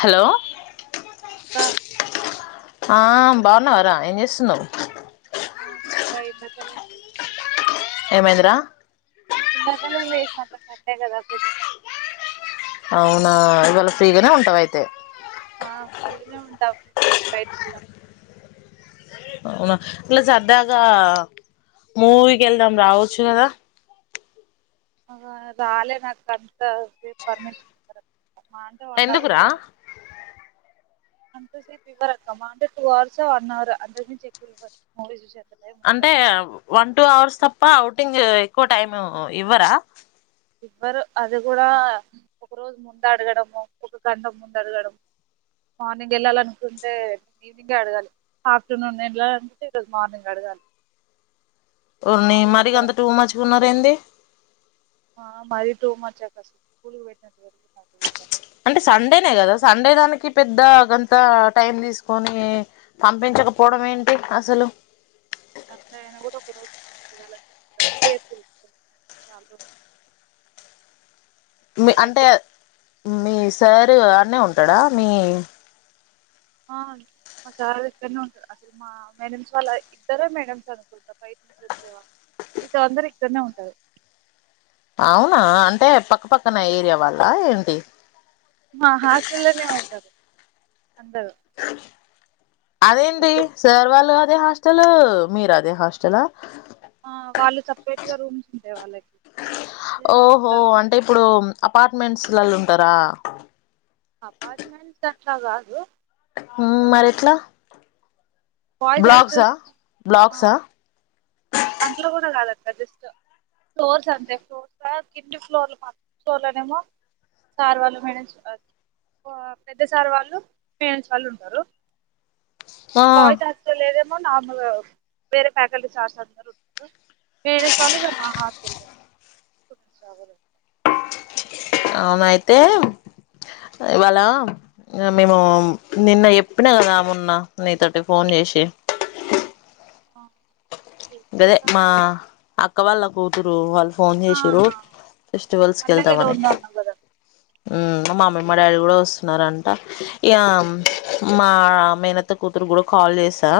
Hello అ ఆ బాగున్నావరా ఏం చేస్తున్నావు ఆ బాగున్నా [unintelligible] ఏమైందిరా ఇందకాల లే కట్టే కట్టే కద కు అవునా ఇవాళ ఫ్రీగానే ఉంటావ అయితే ఆ ఫ్రీగా ఉంటాం బయటకి వెళ్దాం అవునా అట్లా సరదాగా మూవీకి వెళ్దాం రావచ్చు కదా ఆ రాలేను అక్క అంతసేపు పర్మిషన్ ఇవ్వరు అక్క మాహ అంటే వన్ ఎందుకురా అవర్ అంత సేపు ఇవ్వక్కమా అంటే టూ అవర్స్ వన్ అవర్ అకువవ్వూ అంటే వన్ టూ అవర్స్ తప్ప అఔటింగ్ ఎక్కువ టైం ఇవ్వరా ఎవ్వరు అది కూడా ఒకరోజు ముంద అడగడము ఒక గంట ముంద అడగడ మార్నింగ్ వెళ్ళాలనుకుంటే ఈవినింగే అడగాలి ఆఫ్టర్నూన్ వెళ్ళాలనుకుంటే ఈరోజు మార్నింగ్ అడగాలి ఓరిని మరి అంత టూమచుకున్నార ఏంది ఆ మరిీ టూ మచ్చా కస స్కూ పెట్న అంటే సండేనే కదా సండే దానికి పెద్ద పెద్ద కొంత టైం తీసుకొని పంపించకపోవడం ఏంటి అసలు అంద ఆయన కూడా ఒక రోజు ముడులా డబ్బ చాలా రజు మీ అంటే మీ సారు అడ్నే ఉంటా ఇక్కడ మీ ఆ మా సార్ ఇక్కడనే ఉంటారు అసలు మా మేడమ్స్ వాళ్ళ ఇద్దర మేడమ్స్ అనుకుంటా బైట నుంచి వచ్చేవా మీతో అందరు ఇక్కడనే ఉంటారు అవునా అంటే పక్కపక్కన ఏరియా వాళ్ళ ఏంటి మా హాస్టల్ల్లోనే ఉంటారు అందరు అదేంటి ఫుడ్ సేర్వాలో హాస్టల్ మీరాదే హాస్టల్ ఆ వాళ్ళు సపరేట్గా రూమ్స్ ఉంటాయి వాళ్ళకి అదే రూమ్ ఓహో అంటే ఇప్పుడు అపార్ట్మెంట్స్ లళ ఉంటారా గా అ హ మరిట్లా బాయ్స్ బ్లాగ్సా హాస్టల్స్ బ్లాగ్సా అందులో కూడా కాదంట జస్ట్ ఫ్లోర్స్ అంతే ఫ్లోర్స్ కిన్ని ఫ్లోర్లు ప ఫ్లోర్ లోనేమో సార్ వాళ్ళు మేనేస్ పెద్ద సార్ వాళ్ళు మేనేస్ వాళ్ళు ఉంటారు ఆ బాయ్స్ హాస్టల్ అయితే నా వేరే ఫ్యాకల్టీ చార్జ మేడ చాలగా మా హాలు అవునయితే ఇవాళ మేము నిన్న ఎప్పినా కదా మొన్న నీతోటి ఫోన్ చేసి గదే మా అక వాల్ళల కూతురు వాల్ ఫోన్ చేసి ర ఫెస్టివల్స్ పండగ కళ్తా ఏదో మన ఉందన్నావు కదా మామీ మా డాడీ కూడా వస్తున్నారంట ఇ మా మేనత్త కూతురు కూడా కాల్ చేసా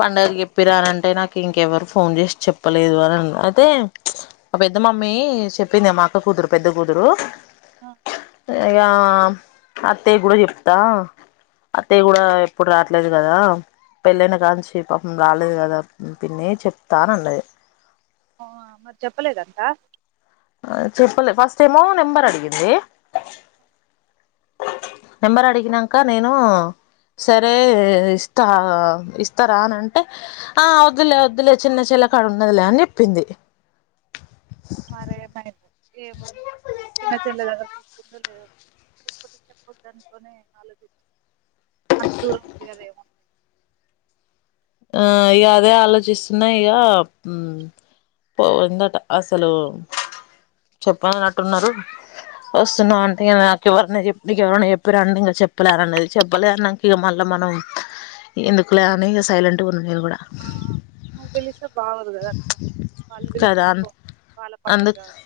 పంండగకి చెప్పిరానంటే నాకు ఇంకెవరు ఫోన్ చేసి చెప్పలేదు అని అయితే ఆ పెద్ద మమ్మీ చెప్పింది ఆ మాక్క కుతురు పెద్ద కూతురు ఆ ఇక అత్తయ్య కూడా చెప్తా అత్తయ్య కూడా ఎప్పుడు రాట్లేదు కదా పెళ్ళైన కాంచి ప రాలేదు కదా పిన్నే చెప్తాను అన్నది ఆ మరి చెప్పలేదంతా ఆ చెప్పలే ఫస్ట్ ఏమో నెంబర్ అడిగింది నెంబర్ అడిగినాక నేను సరే ఇస్తా ఇస్తారా అనింటే ఆ వద్దులే వద్దులే చిన్న చిల్ల కాడ ఉన్నదులే అని చెప్పింది మరే బయ ఏం చిన్న చెల్ల దగ్గర తీసుకుంటూ లేదు చెప్పద్ చెప్పొద్ దాంట్లోనే ఆలోచించి అంత దూరం ఉంది కదా ఏమంటంది ఇక అదే ఆలోచిస్తున్నా ఇక పోందట అసలు చెప్పాలన్నట్టున్నారు వస్తున్నా అంటే ఇ నాకు ఎవరినా చెప్ప ఇక ఎవరనా చెప్పారంట ఇంక చెప్పలేరు అనేది చెప్పలే నాక ఇక మళ్ళా మనం ఎందుకులే అని ఇక సైలెంట్ ఆ నువ్వు పిలిస్తే బాగోదు కదా అక్క వాళ్ళు కదా పిలిస్తేనే అ పో వాళ్ళ పండగ అందు కాదు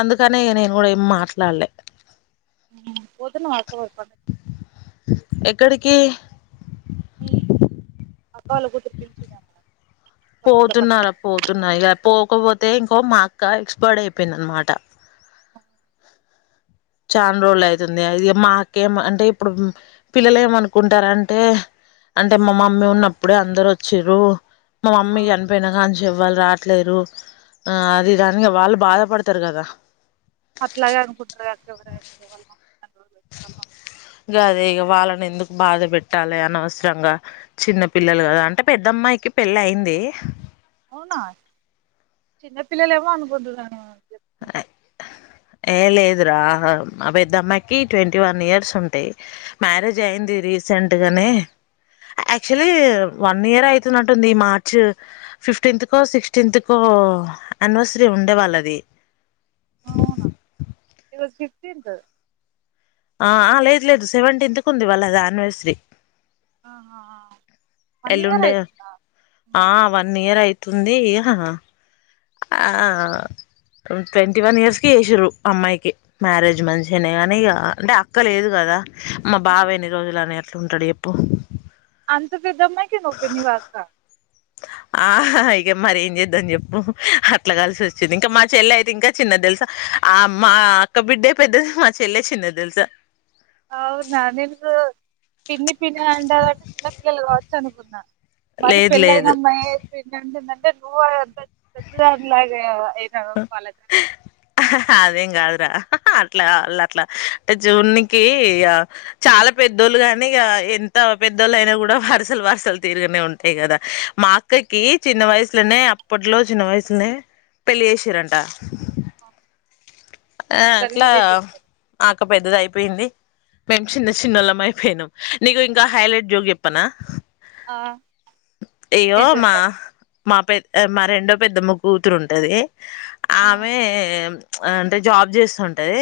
అందుకనే నేను కూడా ఇమా అస్లాళ పోతున్నావా పండగకి ఎక్కడికి మీ అప్పాల గుర్తు పిలిచదాము పోతున్నారా పోతున్నారు ఇక పోకపోతే ఇంకో మాకు ఇంకా ఎక్స్పర్ట్ అయిపోయింది అనమాట చాన్రోజులు అయితుంది అది మాకేం అంటే ఇప్పుడు పిల్లలు ఏమ అనుకుంటార అంటే అంటే మామమ్మీ ఉన్నప్పుడే అందరు వచ్చారు మా ఆ మమ్మీ చనిపోయిన కానీ చెవ్వాలి రా లేరు ఆ అది దానినికి వాళ్ళు బాధపడతారు కదా అట్లాగే అనుకుంటు వాళ్ళ మమ్మీ ఇక పిలిచింది. అదే ఇక వాళ్ళని ఎందుకు బాధ పెట్ట మల్లి అనవసరంగా చిన్న పిల్లలు కదా అంటే పెద్దమ్మాయికి పెళ్ళ అయింది అవునా చిన్నపిల్లలు ఏమో అనుకుంటున్నాను చెప్తుంది ఏ లేదు రా మా పెద్దమ్మాయికి ట్వంటీ వన్ ఇయర్స్ ఉంటాయి మ్యారేజ్ అయింది రీసెంట్గానే యాక్చువల్లీ వన్ ఇయర్ అవుతున్నట్టుంది మార్చ్ ఫిఫ్టీన్త్కో సిక్స్టీన్త్కో అనివర్సరీ ఉండే వాళ్ళది అవునా ఇరోజ ఫిఫ్టీన్త్ ఆ లేదు లేదు సెవెంటీన్త్ కు ఉంది వాళ్ళది అనివర్సరీ ఆహా వన్ ఇయర్ ఎలుండే అయితుందా ఆ అమ్మాయిది వన్ ఇయర్ యితే తుంద ఇా ట్వంటీ వన్ ఇయర్స్కి చేసిర్రు అమ్మాయికి మ్యారేజ్ మంచినే కానీ ఇక అంటే అక్క లేదు కదా మా ఆ, బావ ఎన్ని రోజులునే అట్లా ఉంటాడు ఎప్పుడు అంత విద్దమ్మాకి నవప్పనివాస ఆ ఇక మర ఏం చేద్దాం చెప్పు అట్లా కలిసి వచ్చింది. ఇంకా మా చెల్లె అయితే ఇంకా చిన్నది తెలుసా. ఆ మా మా అక్క బిడ్డఏ పెద్దది. మా చెల్లె చిన్నది. తెలుసా అవును న ప్ పి అంటంటే చిన్న పిల్లలు కావచ్చు అనుకున్నా మరి లేదు పెళ్ళఅయినా లేదు అమ్మాయి పి అంటే నూంత పెద్దదలాగ హ్హ్ అదేంగాదురా అట్లా వాళ అట్లా అంటే జూనికి చాలా పెద్దోళ్ళు గాని ఇక ఎంత పెద్దోళ్ళ అయినా కూడా, వరసలు వరసలు తీరుగానే ఉంటాయి కదా. మా అక్కకి చిన్న వయసులోనే అప్పట్లో చిన్న వయసులోనే. పెళ్ళి చేసిరంట ఆ ఆ అట్లా ఆఅక్క పెద్దది అయిపోయింది మేం చిన్న చిన్నళ్ళం అయిపోయానుం నీకు ఇంకా హైలైట్ జోగు చెప్పనా ఆ ఇగో ఏం మా చేస్తాది మా పెద్ మా రెండో పెద్దమ్మ కూతురు ఉంటది ఆ. ఆమె అ అంటే జాబ్ చేస్తుంటది.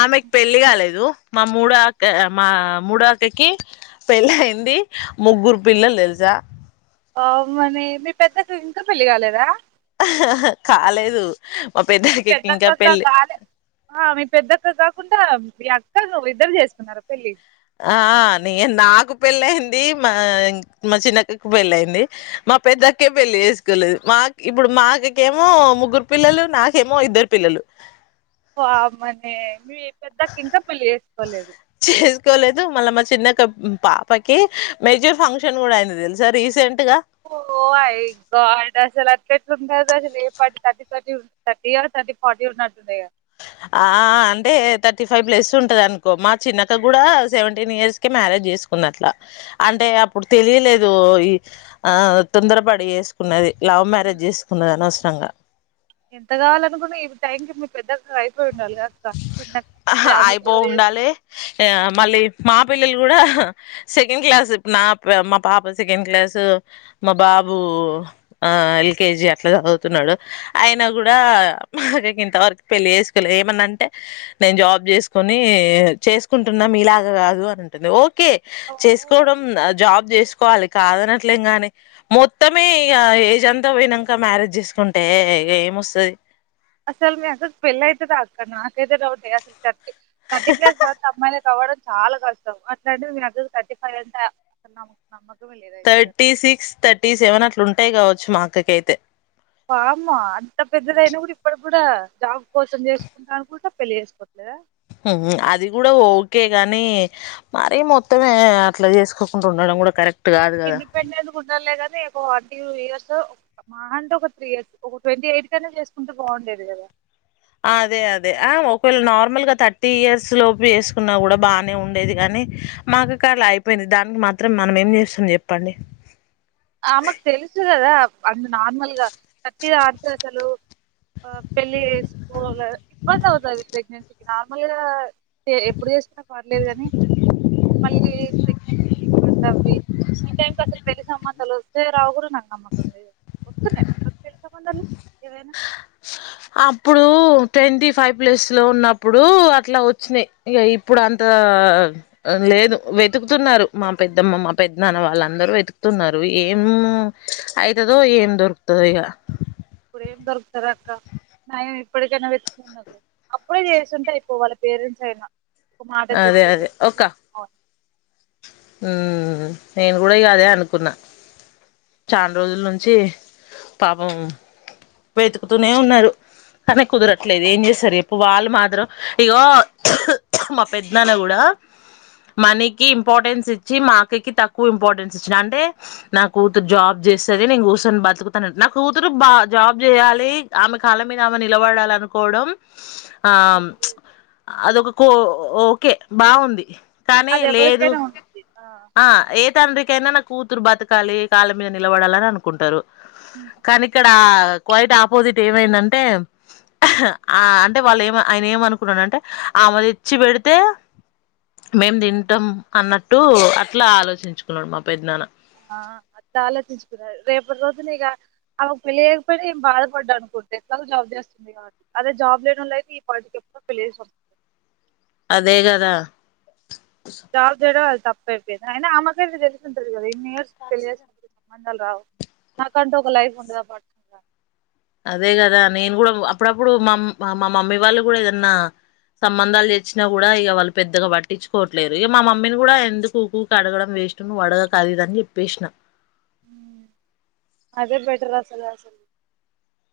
ఆమెకి పెళ్లి కాలేదు మా మూడ అక్క మా మూడో అక్కకి పెళ్లి అయింది. ముగ్గురు పిల్లలు తెలుసా. అవు మని మీ పెద్ద అక్కకి ఇంకా పెళ్ళి కాలేదా హ్ హ్ హ కాదు పెద్దక్కగా కాలే మీ పెద్దక్క కాకుండా మీ అక్క నువ్వు ఇద్దరు చేసుకున్నారా పెళ్ళి ఆ నేన్ నాకు పెళ్ళి అయింది. మా మా చిన్నక్కకు పెళ్ళి అయింది. మా పెద్దక్కే పెళ్లి చేసుకోలేదు. మా ఇప్పుడు మా అక్కకేమో ముగ్గురు పిల్లలు. నాకేమో ఇద్దరు పిల్లలు. పాపం అంటే చేసుకోలేదు మళ్ళా మా చిన్న అక్క పాపకి మేజర్ ఫంక్షన్ కూడా అయినది తెలుసా రీసెంట్ గా ఓ గాడ్ సెలెక్ట్ అస ఏ ఫటీ థర్టీ థర్టీ థర్టీ యో ఫార్టీన్నట్టుంది ఆ అంటే థర్టీ ఫైవ్ ప్లస్ ఉంటంది అనుకో. మా చిన్నక్క కూడా సెవెంటీన్ ఇయర్స్కే మ్యారేజ్ చేసుకుంది. అట్లా అంటే అప్పుడు తెలియలేదు ఈ ఆ తొందరపడి చేసుకున్నది. లవ్ మ్యారేజ్ చేసుకున్నది అనవ్స్ సంగా ఎంత కావాలినుకున్నా ఈ టైంకి మీ పెద్ద అదే హ ఆమె అయిపో కవర్ ఉండాలి ఆ మళ్ళీ మా పిల్లలు కూడ సెకండ్ క్లాస్ నా మా పాప సెకండ్ క్లాస్ మా బాబు ఎల్కేజీ అట్లా చదువుతున్నాడు. ఆయన కూడా మా ఇంతవరకు పెళ్ళి చేేసు ఏమనంటే నేను జాబ్ చేసుకుని చేసుకుంటున్నాం మీలాగ కాదు అనిండు ఓ ఓకే చేసుకుంటామో చేసుకోవడం జాబ్ చేసు కోవాలి కాదనట్లేం గాని మొత్తమే ఇక ఏజ్ అంతా పోయినాక మ్యారేజ్ చేసుకుంటే ఏమొస్తది అసలు మీ అక్కకి పెళ్ళైతదా అక్క నాకసలు డౌట్ థర్టీ ప్లస్ అమ్మాయిలు కావడ చాలా కష్టం అట్లాంటే మీగ థర్టీ ఫైవ్ అంతా అమ్ నమ్ం థర్టీ సిక్స్ థర్టీ సెవెన్ అట్లు ఉంటాయి కావచ్చు మాకు కేతే బామ్మ అంత పెద్దదయినా కూడా ఇప్పడు కూడా జాబ్ కోసం చేసుకుంటా అను కూడా పెళ్లి చేసుకోవట్లేద అది కూడా ఓకే గాని మరీ మొత్తమే అట్లా చేసుకోకుండా ఉండడం కూడా కరెక్ట్ గాదు గదా! ఇండిపెండెంట్ కుంటగా ఒక వీూ ఇయర్స్ మా అంటే ఒక త్రీ ఇయర్స్ ఒక ట్వంటీ ఎయిట్ కనే చేసుకుంటూ బాగుండేది కదా అదే అదే ఆ ఒకవేళ నార్మల్ గా థర్టీ ఇయర్స్ లోపు వేసుకున్నా కూడా బాగానే ఉండేది కానీ మాకు కాళ్ళ అయిపోయింది దానికి మాత్రం మనం ఏం చేస్తాం చెప్పండి ఆమగ తెలిసదదా అందు నార్మల్గా ప్రతి దతే అసలు పెళ్ళి స్కూల్ ఇబ్బంది అవుతుంది ప్రెగ్నెన్సీకి నార్మల్ గా ఎప్పుడు చేస్తున్నా పర్లేదు కానీ మళ్ళీ ప్రెగ్నెన్సీ ఇబ్బంది అవవి ఈ టైం క అసలు పెళ్లి సంబంధ సల సేర్ ఆవుగురు నా నమ్మకందిదు అదే సంబంధాలు ఇవేనా అప్పుడు ట్వంటీ ఫైవ్ ప్లస్ లో ఉన్నప్పుడు అట్లా వచ్చినాయి ఇక ఇప్పుడు అంత లేదు వెతుకుతున్నారు మా పెద్దమ్మ మా పెద్ద నాన్న వాళ్ళందరూ వెతుకుతున్నారు ఏం అవుతుదో ఏం దొరుకుతుందో ఇక ఇప్పుడు ఏం దొరుకుతారు అక్క నయం ఇప్పటికైనా వెతున్న అప్పుడే చేస్తుంటే అయిపో వాళ్ళ పేరెంట్స్ అయినా ఒక మాట అదే చెప్పి అదే ఇంకా ఒక్క చేసుకోవాలి నేను కూడా ఇక అదే అనుకున్నా చాలా రోజుల నుంచి పాపం వెతుకుతూనే ఉన్నారు కానీ కుదరట్లేదు ఏం చేశారు ఎప్పుడు వాళ్ళు మాత్రం ఇగో పెద్దన్న కూడా మనీకి ఇంపార్టెన్స్ ఇచ్చి మా అక్కకి తక్కువ ఇంపార్టెన్స్ ఇచ్చి అంటే నా కూతురు జాబ్ చేస్తేది నేను కూర్చొని బతుకుతాను నా కూతురు బా జాబ్ చేయాలి ఆమె కళ్ాల మీద ఆమె నిలబడాలి అనుకోవడం ఆ అది అదక కో ఓకే బాగుంది కానీ అది లేదు ఎవరికైనా ఉంటుంది ఆ ఏ తండ్రిికైనా నాకు కూతురు బతకాలి కాళ్ళ మీద నిలబడాలని అనుకుంటారు కానీ ఇక్కడ క్వైట్ ఆపోజిట్ ఏమైందంటే ఆ అంటే వాళ్ళు ఏమ ఆయన ఏమనుకున్నాను అంటే ఆమెది వచ్చి పెడితే మేము తింటాం అన్నట్టు అట్లా ఆలోచించుకున్నాడు మా పెద్నాన్న ఆ చాలాచించుకున్నారు రేపటి రోజున ఇక ఆకు పెళ్లియకపోయినా ఏం బాధపడ్డా అనుకుంటే ఎట్లా జాబ్ చేస్తుంది కాబట్టి అదే జాబ్ లేని అయితే ఈ పాలిటీకి ఎప్పుడ పెళ్లిేసింది అదే కదా చ జడ అ తప్పపోది అయినా ఆమెకైతే తెలిసి ఉంటది కదా ఇన్ని ఇయర్స్ తెలి సంబంధాలు రావు నాకంటే ఒక లైఫ్ ఉండదా పట్ అదే కదా నేను కూడా అప్పుడప్పుడు మా మా మమ్మీ వాళ్ళు కూడా ఏదన్నా సంబంధాలు తెచ్చినా కూడా ఇక వాళ్ళు పెద్దగా పట్టించుకోవట్లేరు ఇక మా మమ్మీని కూడా ఎందుకు ఉకుకి అడగడం వేస్ట్ వడగ కాదు ఇదని చెప్పేసిన అదే బెటర్ అసల అసలు